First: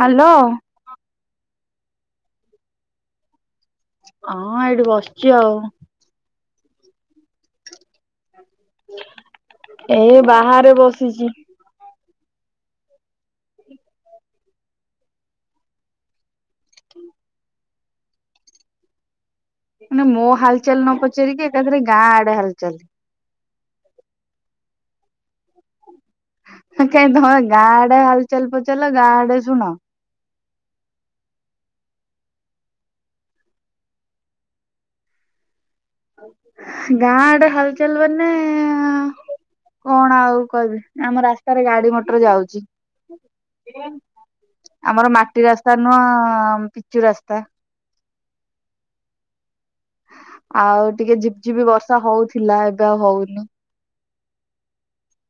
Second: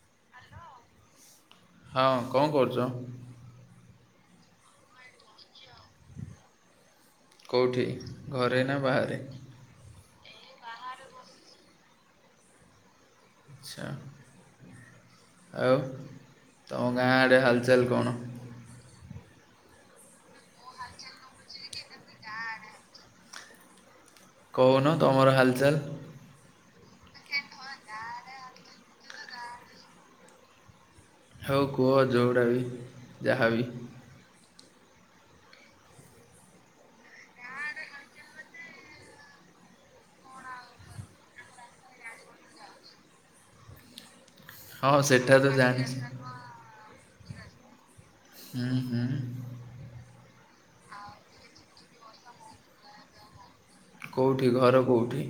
Hello. ହଁ କଣ କରୁଚ? ହଁ ଏଇଠି ବସିଛି ଆଉ। କୋଉଠି ଘରେ ନା ବାହାରେ? ଏଇ ବାହାରେ ବସିଚି। ଆଚ୍ଛା ଆଉ ତମ ଗାଁ ଆଡ଼େ ହାଲଚାଲ କଣ? ମାନେ ମୋ ହାଲଚାଲ ନ ପଚାରିକି ଏକାଥରେ ଗାଁ ଆଡେ ହାଲଚାଲ। କହୁନ ତମର ହାଲଚାଲ୍। କାହିଁ ତମେ ଗାଁ ଆଡେ ହାଲଚାଲ ପଚାରିଲ ଗାଁ ଆଡ଼େ ଶୁଣ। ଆଉ କୁହ ଯୋଉଟାବି ଯାହାବି? ଗାଁଆଡେ ହାଲଚାଲ ମାନେ କଣ ଆଉ କହିବି ଆମ ରାସ୍ତାରେ ଗାଡି ମଟର ଯାଉଚି। ହଁ ଆମର ସେଟା ମାଟି ତ ରାସ୍ତା ଜାଣିଛି। ନୁହଁ ପିଚୁ ରାସ୍ତା। ହୁଁ ହୁଁ। ଆଉ ଟିକେ ଝିପ୍ ଝିପ୍ ବର୍ଷା ହଉଥିଲା ଏବେ ଆଉ ହଉନି। କଉଠି ଘର କଉଠି?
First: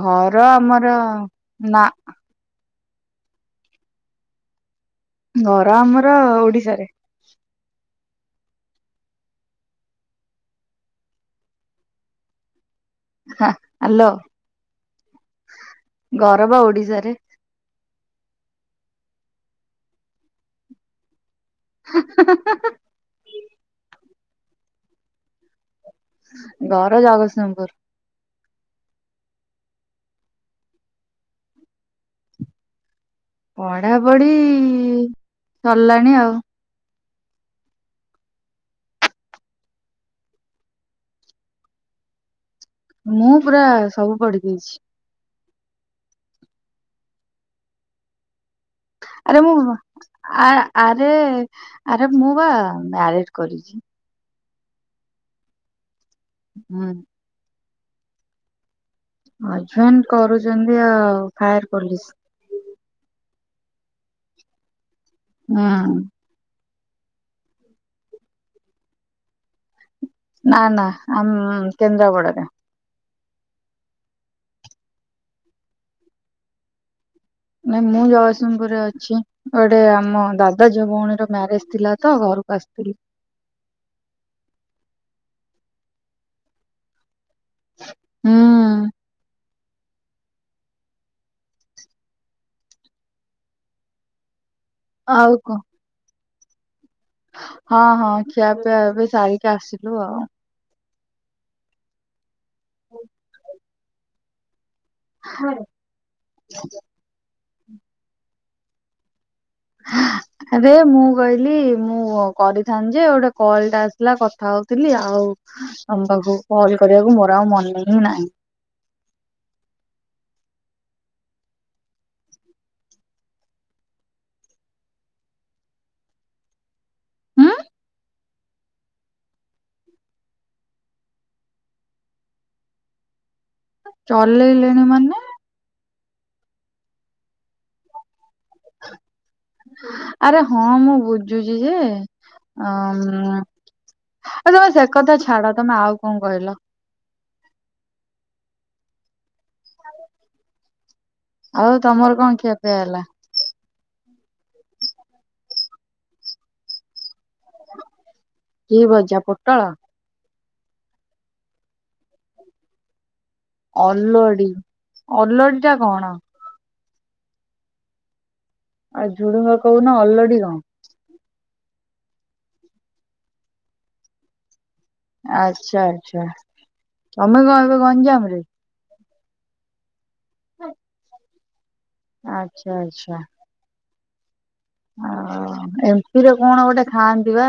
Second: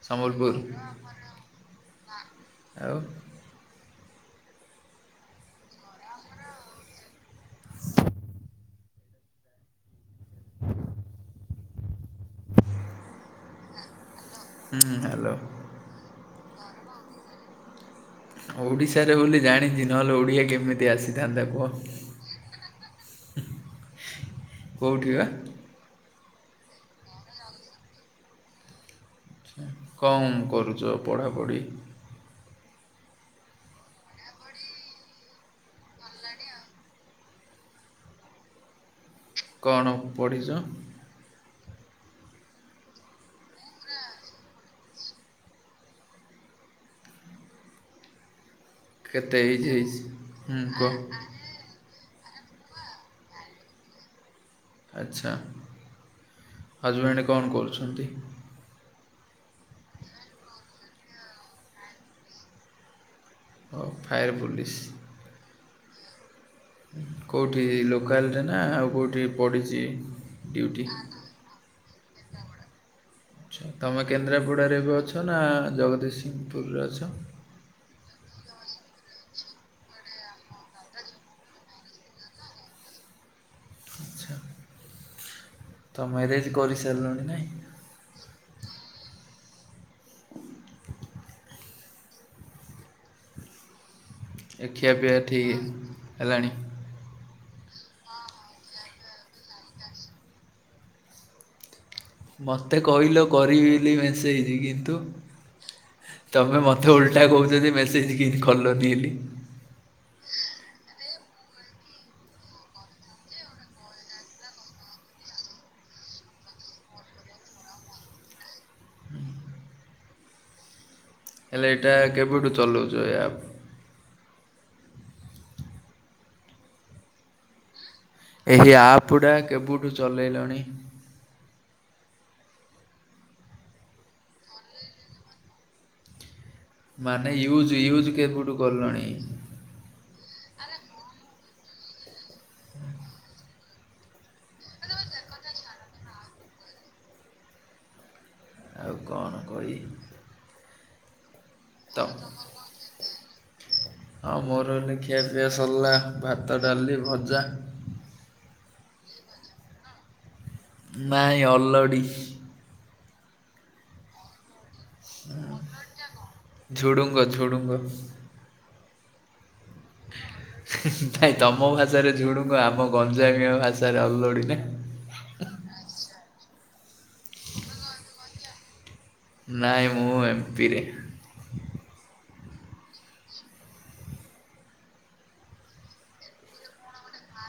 ଘର ଆମର ନା। ଆଉ। ଘର ଆମର ଓଡିଶାରେ। [inaudible] ହଁ ହାଲୋ। ହୁଁ ହୁଁ ହାଲୋ। ଘର ପା ଓଡିଶାରେ। ଓଡ଼ିଶାରେ ବୋଲି ଜାଣିଚି ନହେଲେ ଓଡ଼ିଆ କେମିତି ଆସିଥାନ୍ତା କୁହ। ହୁଁ ହ୍ନା ହ୍ନା। କୋଉଠି ବା? ଘର ଜଗତସିଂହପୁର। କଁ କରୁଚ ପଢ଼ାପଢ଼ି? ପଢାପଢି ସରିଲାଣି ଆଉ। କଣ ପଢିଚ? ମୁଁ ପୁରା ସବୁ ପଢି ଦେଇଚି। କେତେ ଆରେ ଏଜ୍ ମୁଁ ହେଇଛି? ଆ ହୁଁ କୁହ। ଆରେ ଆରେ ମୁଁ ବା ମ୍ୟାରେଡ କରିଚି। ଆଚ୍ଛା ହୁଁ ହଜବ୍ୟାଣ୍ଡ କଣ କରୁଛନ୍ତି? ହଜବେଣ୍ଟ କରୁଛନ୍ତି ଆଉ ଫାୟାର ପୋଲିସ୍। ଓ ଫାୟାର ପୋଲିସ୍। ହୁଁ। କୋଉଁଠି ଏଇ ଲୋକାଲେରେ ନା ଆଉ କୋଉଠି ପଡ଼ିଚି। ନା ନା ଆମ କେନ୍ଦ୍ରାପଡ଼ାରେ। ଆଚ୍ଛା ତମେ କେନ୍ଦ୍ରାପଡ଼ାରେ ଏବେ ଅଛ ନା ଜଗଦୀଶସିଂହପୁରରେ ଅଛ। ନାଇ ମୁଁ ଜଗତସିଂହପୁରରେ ଅଛି। ଗୋଟେ ଆମ ଦାଦା ଝିଅ ଭଉଣୀର ମ୍ୟାରେଜ ଥିଲା ତ ଘରକୁ ଆସିଥିଲି। ଆଚ୍ଛା ତ ମ୍ୟାରେଜ୍ କରିସାରିଲଣି ନାଇଁ। ହୁଁ। ଏ ଖିଆ ପିଆ ଆଉ କଣ ଠିକ୍ ହେଲାଣି। ହଁ ହଁ ଖିଆ ପିଆ ଏବେ ସାରିକି ଆସିଲୁ ଆଉ। ମୋତେ କହିଲ କରିବି ବୋଲି ମେସେଜ୍ କିନ୍ତୁ ତମେ ମତେ ଓଲ ଟା କହୁଚଯେ ମେସେଜ୍ କିମଟି କଲନି ବୋଲି। [unintelligible] ଆରେ ମୁଁ କହିଲି ମୁଁ କରିଥାନ୍ତି ଯେ ଗୋଟେ କଲ୍ ଟା ଆସିଲା କଥା ହଉଥିଲି ଆଉ ତମ ପାଖକୁ କଲ୍ କରିବାକୁ ମୋର ଆଉ ମନେ ହିଁ ନାହିଁ। ହେଲେ ଏଟା କେବେଠୁ ଚଲଉଚ ଏ ଆପ୍? ଉଁ। ଏହି ଆପ୍ ଟା କେବୁଠୁ ଚଲେଇଲଣି? ଚଲେଇଲେଣି ମାନେ। ମାନେ ୟୁଜ୍ ୟୁଜ୍ କେବେଠୁ କଲଣି? ଆରେ ହଁ ମୁଁ ବୁଝୁଛି ଯେ ଅ ଆ ତମେ ସେ କଥା ଛାଡ଼ ତମେ ଆଉ କଣ କହିଲ? ଆଉ କଣ କହି ଆଉ ତ ତମର କଣ ଖିଆ ପିଆ ହେଲା। ହଁ ମୋର ଏଇନା ଖିଆ ପିଆ ସରିଲା ଭାତ ଡାଲି ଭଜା। କି ଭଜା ପୋଟଳ? ନାଇଁ ଅଲଡ଼ି। ଅଲୋଡି। ଅଲଡି ଟା କଣ ଝୁଡୁଙ୍ଗ ଝୁଡୁଙ୍ଗ। ଆଉ ଝୁଡୁଙ୍ଗ କହୁନ ଅଲଡି କଣ? ହୁ ହୁ ହୁ ନାଇଁ ତମ ଭାଷାରେ ଝୁଡ଼ୁଙ୍ଗ ଆମ ଗଞ୍ଜାମିଆ ଭାଷାରେ ଅଲୋଡ଼ି ନା? ଆଚ୍ଛା ଆଚ୍ଛା ତମେ କଣ ଏବେ ଗଞ୍ଜାମରେ। ନାଇଁ ମୁଁ ଏମ୍ପିରେ। ଆଚ୍ଛା ଆଚ୍ଛା। ଅ ଏମ୍ପିରେ କଣ ଗୋଟେ ଖାଆନ୍ତି ବା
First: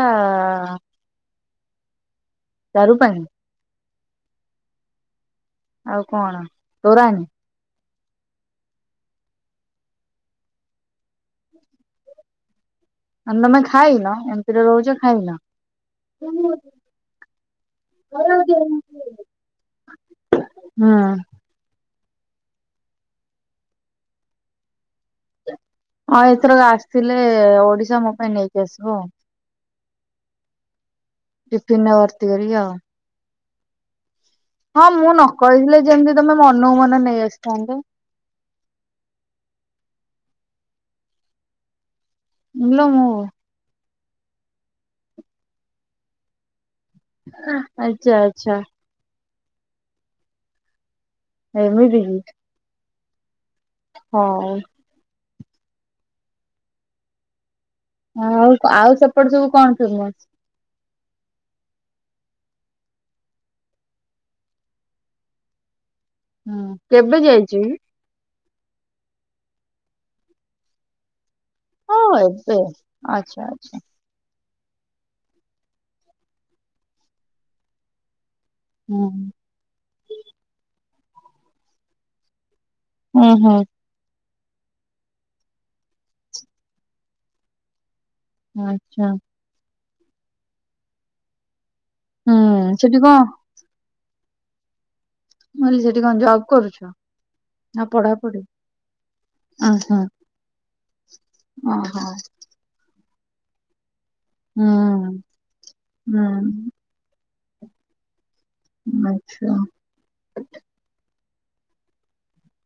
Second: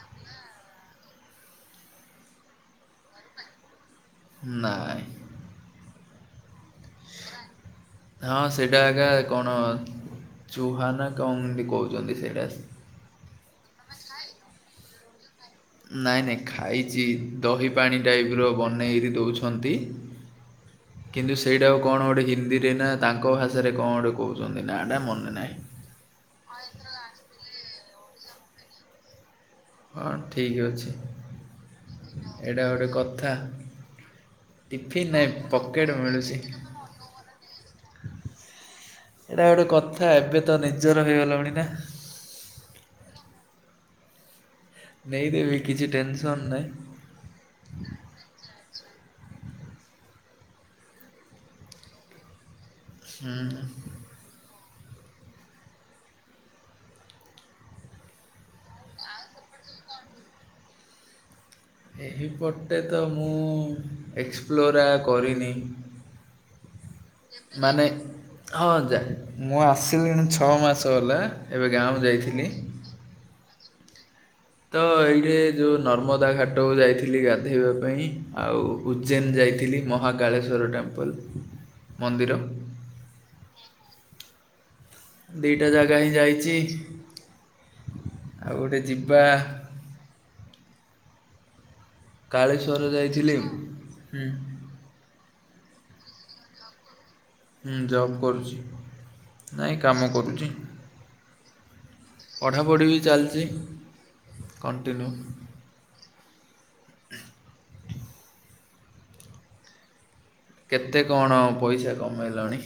ଚାରୁ ପାଣି? ନାଇଁ। ଆଉ କଣ ତୋରାଣୀ। ହଁ ସେଇଟା ଆଗା କଣ ଚୁହା ନା କଣ ଏମିତି କହୁଛନ୍ତି ସେଇଟା ସ ଆନ ତମେ ଖାଇନ ଏମ୍ପିରେ ରହୁଚ ଖାଇନ? ନାଇଁ ନାଇଁ ହୁଁ ଖାଇଚି ଦହି ପାଣି ଟାଇପ୍ ହଁ ର ବନେଇକି ଦେଉଛନ୍ତି। ହଁ। କିନ୍ତୁ ସେଇଟାକୁ କଣ ଗୋଟେ ହିନ୍ଦୀରେ ନା ତାଙ୍କ ଭାଷାରେ କଣ ଗୋଟେ କହୁଛନ୍ତି ନା ଟା ମନେ ନାହିଁ। ଅ ଏଥରକ ଆସିଥିଲେ ଓଡିଶା ମୋ ପାଇଁ ନେଇକି ଆସିବ ଆଉ। ହଁ ଠିକ୍ ଅଛି ଟିଫିନ୍ ରେ ଭର୍ତ୍ତି କରିକି ଆଉ ଏଇଟା ଗୋଟେ କଥା। ହଁ ମୁଁ ଟିଫିନ୍ ନ ନାଇଁ କହିଥିଲି ପକେଟ୍ ଯେମିତି ତମେ ମନ କୁ ମନ ନେଇ ଆସିଥାନ୍ତେ। ଏଟା ଗୋଟେ କଥା ଏବେ ତ ନିଜର ହେଇଗଲଣି ନା। ଇଲ ମୋ ନେଇଦେବି କିଛି ଟେନସନ୍ ନାହିଁ। ଆଚ୍ଛା ଆଚ୍ଛା। ଏମିତି କି? ହୁଁ। ହଉ। ଆଉ ଆଉ ସେପଟେ ସବୁ କଣ ଫେମସ୍? ଏହିପଟେ ତ ମୁଁ ଏକ୍ସପ୍ଲୋରା କରିନି। ହୁଁ କେବେ ଯାଇଛୁ କି? ମାନେ ହଁ ଯା ମୁଁ ଆସିଲିଣି ଛଅ ମାସ ହେଲା। ଏବେ ଗାଁକୁ ହଁ ଯାଇଥିଲି। ଆଚ୍ଛା ଆଚ୍ଛା। ତ ଏଇଠେ ଯୋଉ ନର୍ମଦା ଘାଟକୁ ଯାଇଥିଲି ଗାଧୋଇବା ପାଇଁ ଆଉ ହୁଁ ଉଜେନ ଯାଇଥିଲି ମହାକାଳେଶ୍ୱର ଟେମ୍ପଲ୍ ମନ୍ଦିର। ହୁଁ ହୁଁ। ଦିଟା ଜାଗା ହିଁ ଯାଇଚି ଆଉ ଗୋଟେ ଆଚ୍ଛା ଯିବା। ହୁଁ କାଳେଶ୍ଵର ସେଠି କଣ ଯାଇଥିଲି ହୁଁ। ମୁଁ କହିନି ସେଠି କଣ ଜବ୍ କରୁଛ? ହଁ ନା ଜବ୍ ପଢାପଢି? କରୁଛି ଉଁ ନାଇଁ ହୁଁ କାମ କରୁଛି। ଓହୋ। ପଢ଼ାପଢ଼ି ବି ଚାଲିଛି କଣ୍ଟିନ୍ୟୁ। ହୁଁ ହୁଁ। ଆଚ୍ଛା। କେତେ କଣ ପଇସା କମେଇଲଣି?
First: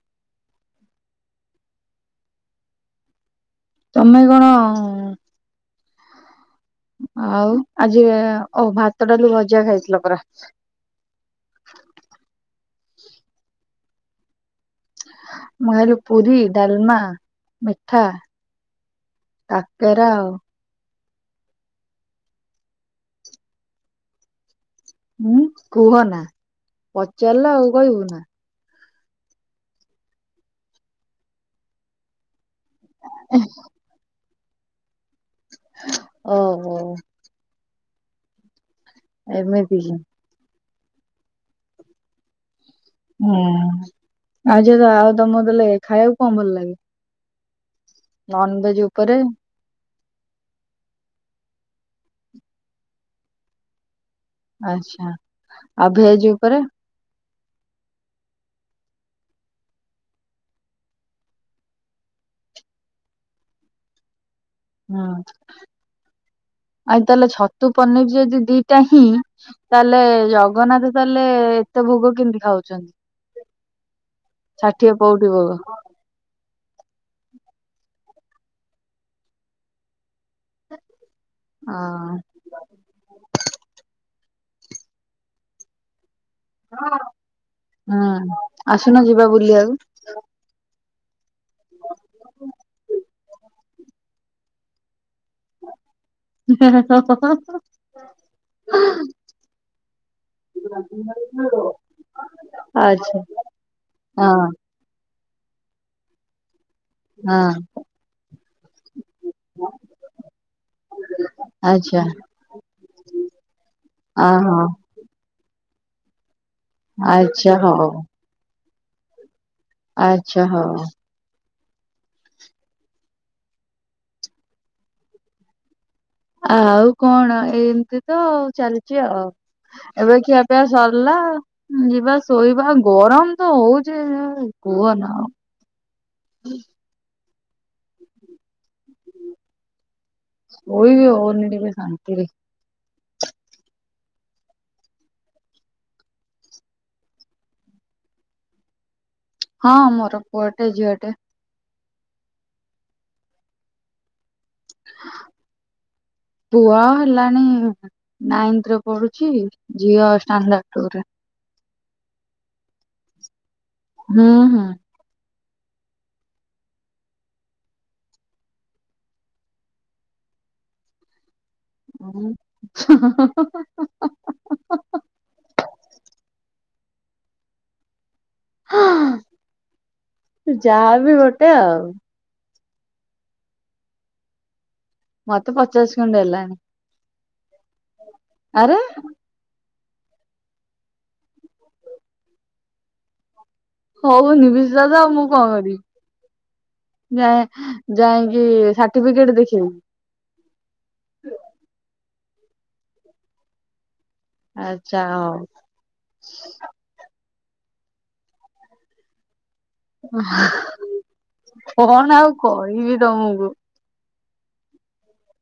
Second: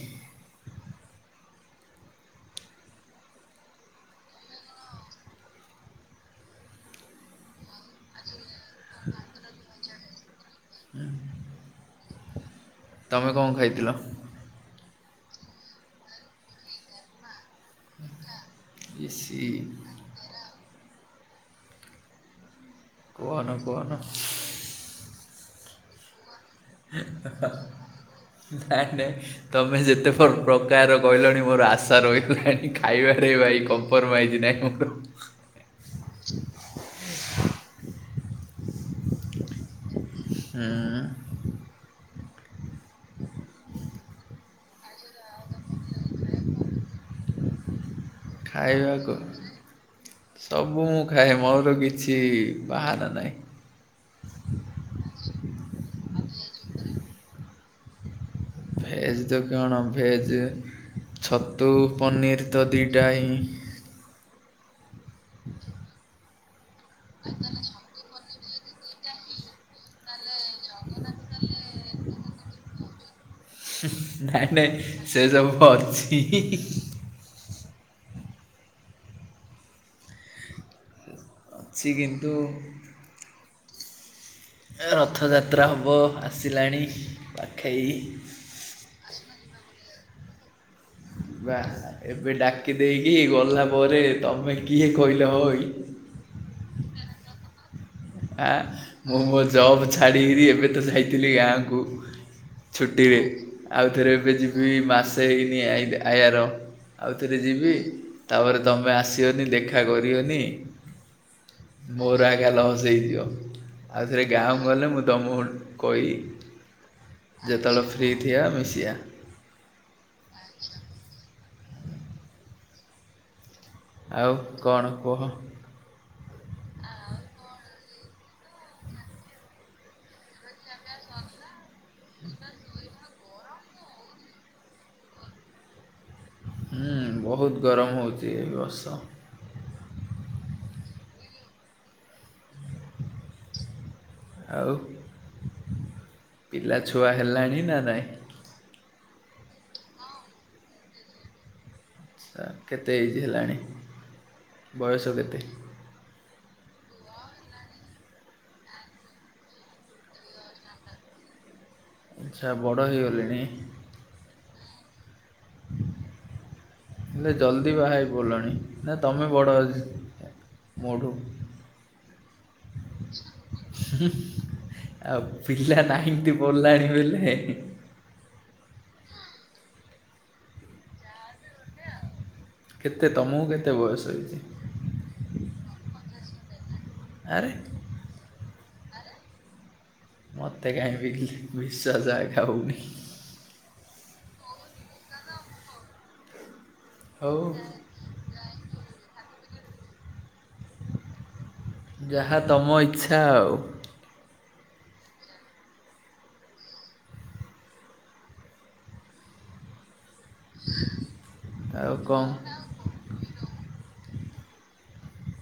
ତମେ କଣ ଆଉ ଆଜି ଓ ଭାତ ଡାଲି ଭଜା ଖାଇଥିଲ ପରା। ହୁଁ ତମେ କଣ ଖାଇଥିଲ? ମୁଁ [unintelligible] ପୁରୀ ଡାଲମା ମି ଠା ଇସି କାକେରା ଆଉ। କୁହନା କୁହନା। ହୁଁ କୁହନା। [unintelligible] ହାଁ। ନାଇଁ ନାଇଁ ତମେ ଯେତେ ପ୍ର ପ୍ରକାର କହିଲଣି ମୋର ଆଶା ରହିଗଲାଣି। ଖାଇବାଟାରେ ଭାଇ କମ୍ପମାଇଜ ନାଇଁ [unintelligible] ଓହୋ। ଏମିତି କି? ହୁଁ। ହୁଁ ଆଉ ଯୋଉ ଆଉ ତମ ଦେଲେ ଖାଇବାକୁ କଣ ଭଲ ଲାଗେ? ନନଭେଜ ଖାଇବାକୁ ଉପରେ ସବୁ ମୁଁ ଖାଏ ମୋର କିଛି ବାହାନା ନାହିଁ। ଆଚ୍ଛା ଆଉ ଭେଜ ଉପରେ? ଭେଜ୍ ତ କଣ ଭେଜ୍ ଛତୁ ପନିର୍ ତ ଦୁଇଟା ହିଁ। ହଁ। ଠିକ୍ଞା ଆଉ ତାହେଲେ ଛତୁ ପନିର ଯଦି ଦିଟା ହିଁ ତାହେଲେ ଜ ଜଗନ୍ନାଥ ତାହେଲେ ଏତେ ଭୋଗ କେମିତି ଖାଉଛନ୍ତି? ନାଇଁ ନାଇଁ ଷାଠିଏ ସେ ପଉଟି ଭୋଗ ସବୁ ଅଛି। ହିଁ ହିଁ ଅଛି ହଁ କିନ୍ତୁ ଏ ରଥଯାତ୍ରା ହବ। ଆ ହୁଁ ଆସୁନ ଯିବା ବୁଲିବାକୁ। ବା ଏବେ ଡାକି ଦେଇକି ଗଲା ପରେ ତମେ କିଏ କହିଲ ହଇ ହଁ ହଁ ହଁ ହଁ। ଆ ମୁଁ ମୋ ଜବ୍ ଛାଡ଼ିକିରି ଏବେ ତ ଯାଇଥିଲି ଗାଁକୁ। ଆଚ୍ଛା ଛୁଟିରେ ଆଉଥରେ ଏବେ ହଁ ଯିବି ମାସ ହେଇନି ଆଇତେ ଆୟାର ଆଉଥରେ ହଁ ଯିବି ତାପରେ ତୁମେ ଆସିବନି ଦେଖା କରିବନି। ଆଚ୍ଛା ମୋର ଆଜ୍ଞା ଲସ ହେଇଥିବ ଆଉ ଥରେ ଅ ଗାଁ ହଁ କୁ ଗଲେ ମୁଁ ତମକୁ କହିବି। ଆଚ୍ଛା ଯେତେବେଳେ ହଉ ଫ୍ରି ଥିବା ମିଶିବା। ଆଚ୍ଛା ହଉ। ଆଉ କଣ କୁହ। ଆଉ କଣ ଏମତି ତ ଚାଲିଛି ଆଉ ଏବେ ଖିଆ ପା ସରିଲା ଯିବା ଶୋଇବା ଗରମ ତ ହଉଚେ ଆଉ କୁହନ ଆଉ। ହଁ ବହୁତ ଗରମ ହେଉଛି ଏ ବର୍ଷ। ସୋଇ ବି ହଉନି ଟିକେ ଶାନ୍ତିରେ। ଆଉ ପିଲା ଛୁଆ ହେଲାଣି ନା ନାଇଁ? ହଁ ମୋର ପୁଅଟେ ଝିଅଟେ। ଆଚ୍ଛା କେତେ ଏଇଜ୍ ହେଲାଣି ବୟସ କେତେ? ପୁଅ ହେଲାଣି ନାଇନ୍ତ ରେ ପଢୁଛି ଝିଅ ଷ୍ଟାଣ୍ଡାର୍ଡ ଟୁ ରେ। ଆଚ୍ଛା ବଡ଼ ହେଇଗଲେଣି। ହୁଁ ହୁଁ। [inaudible] ହେଲେ ଜଲ୍ଦି ବାହା ହେପଡ଼ିଲଣି ନା ତମେ ବଡ଼ ମୋ ଠୁ ହ ହ ହ ହ ହ ହ। ଆଉ ପିଲା ନାଇଁଥ ପଡ଼ିଲାଣି ବୋଇଲେ ହ ଯାହାବି ଗୋଟେ ଆଉ। କେତେ ତମକୁ କେତେ ବୟସ ହେଇଛି? ମତେ ପଚାଶ ଖଣ୍ଡେ ହେଲାଣି। ଆରେ ଆରେ ମୋତେ କାହିଁ ବିଲିଭ ବିଶ୍ୱାସ ଆକା ହଉନି। ହଉନି ବିଶ୍ୱାସ ଆଉ ମୁଁ କଣ କରିବି। ହଉ ଯଏ ଯାଇକି ସାର୍ଟିଫିକେଟ ଦେଖେଇବି। ଯାହା ତମ ଇଚ୍ଛା ଆଉ। ଆଚ୍ଛା ହଉ। ଓ କଣ ଆଉ କହିବି ତମକୁ।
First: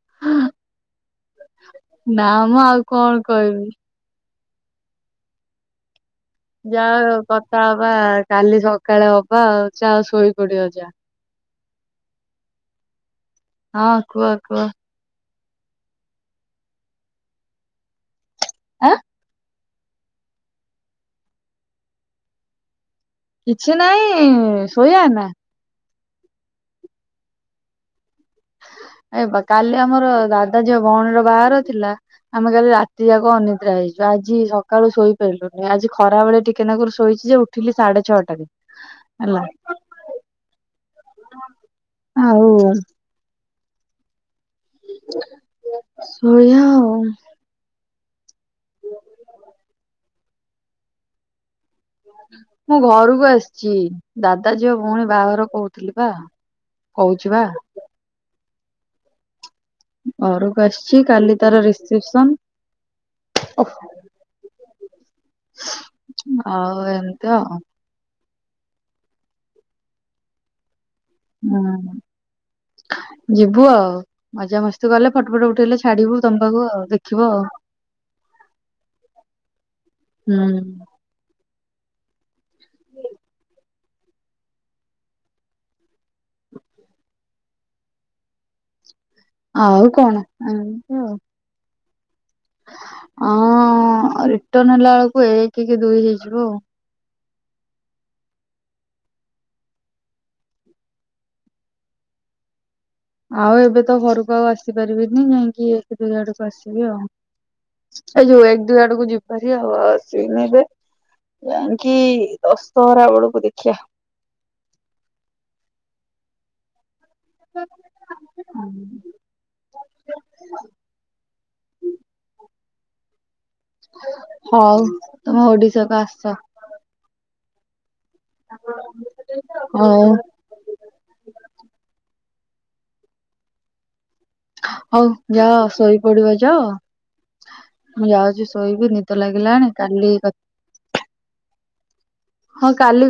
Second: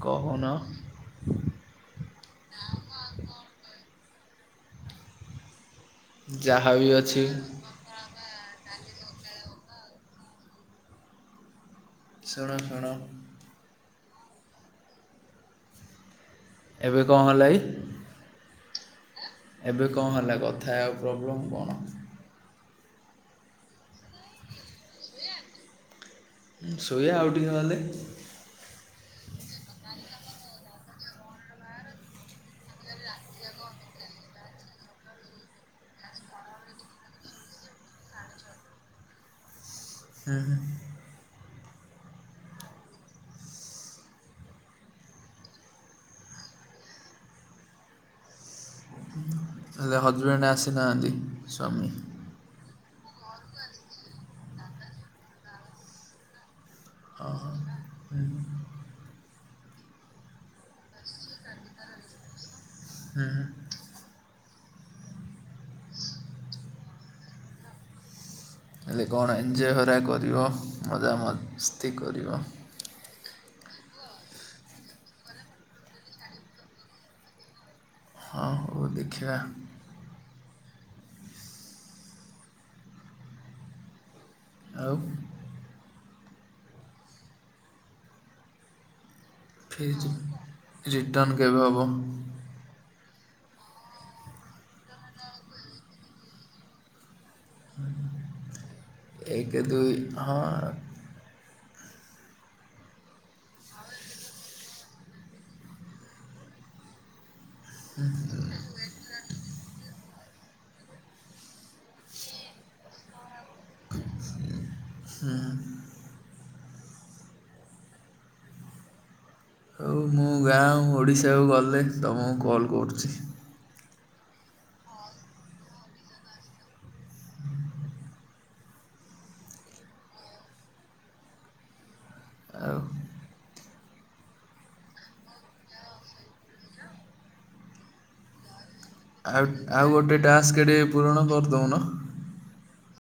କହୁନ। ନା ମୁଁ ଆଉ କଣ କହିବି। ଯାହା ଯା ବି ଅଛି କଥା ହବା କାଲି ସକାଳେ ହବା ଆଉ ଯାଅ ଶୋଇ ପଡିବ ଯା। ଶୁଣ ଶୁଣ। ହଁ କୁହ କୁହ। ଏବେ କଣ ହେଲା କି? ଆଁ ଏବେ କଣ ହେଲା କଥା ହେବାକୁ ପ୍ରୋବ୍ଲେମ୍ କଣ? କିଛି ନାଇଁ ଶୋଇବା ନା। ଶୋଇବା ଆଉ ଟିକେ ଗଲେ। ଏ କାଲି ଆମର ଦାଦା ଝିଅ ଭଉଣୀର ବାହାଘର ଥିଲା। ଆମେ କାଲି ରାତି ଯାକ ଅନିଦ୍ରା ହେଇଛୁ ଆଜି ସକାଳୁ ଶୋଇପାରିଲୁନି ଆଜି ଖରା ବେଳେ ଟିକେନାକରୁ ଶୋଇଛି ଯେ ଉ ଠିଲି ସାଢେ ଛଅଟାରେ ହେଲା। ହୁଁ ହୁଁ। ଆଉ ସୋଇଆ ଆଉ। ହେଲେ ହଜବେଣ୍ଡ ଆସିନାହାନ୍ତି ସ୍ଵାମୀ? ମୁଁ ଘରକୁ ଆସିଛି ଦାଦା ଝିଅ ଭଉଣୀ ବାହାଘର କହୁଥିଲି ପା। ଓହୋ। ଘରକୁ ଆସିଛି କାଲି ତାର ହୁଁ ହୁଁ ରିସେପସନ ଓହ ଆଉ ଏମିତି ଆ। ହେଲେ କଣ ଏଞଜୟ ହେରା କରିବ ହୁଁ। ମଜାମସ୍ତି କରିବ। ଯିବୁ ଆଉ। ମଜା ମସ୍ତି କଲେ ଫଟୋ ଫଟ ଉଠେଇଲେ ଛାଡିବୁ ତମ ପାଖକୁ ଆଉ ଦେଖିବ ଆଉ। ହଁ ହୋଉ ଦେଖିବା। ହୁଁ। [unintelligible] ଆଉ। ଆଉ ଫିର୍ କଣ? ରିଟର୍ଣ୍ଣ କେବେ ହବ? ହଁ ରିଟର୍ଣ ହେଲା ବେଳକୁ ଏକ କି ଦୁଇ ହେଇଯିବ ଆଉ। ଏକ ଦୁଇ ହଁ ଆଉ ଏବେ ତ ଘରକୁ ଆଉ ଆସିପାରିବିନି ଯାଇକି ଏକ ଦୁଇ ଆଡକୁ ଆସିବି ଆଉ। ଏ ଯୋଉ ଏକ ଦୁଇ ଆଡକୁ ଯିବି ହାରି ଆଉ ଆସିବିନି ଏବେ। ଯାଇକି ଦଶହରା ବେଳକୁ ଦେଖିିଆ। ହୁଁ। [unintelligible] ଆଉ ମୁଁ ଗାଁ ଓଡ଼ିଶାକୁ ଗଲେ ତମକୁ କଲ୍ କରୁଚି। ହଉ ତମେ ଓଡିଶା କୁ ଆସ। [unintelligible] ଆଉ? ହଉ ଯାଅ ଶୋଇପଡିବ ଯାଅ ମୁଁ ଯାଉଚି ଶୋଇବି ନି ଆଉ ଆଉ ଗୋଟେ ଟାସ୍କ ଟେ ପୂରଣ କରିଦଉନ? ହଁ କାଲି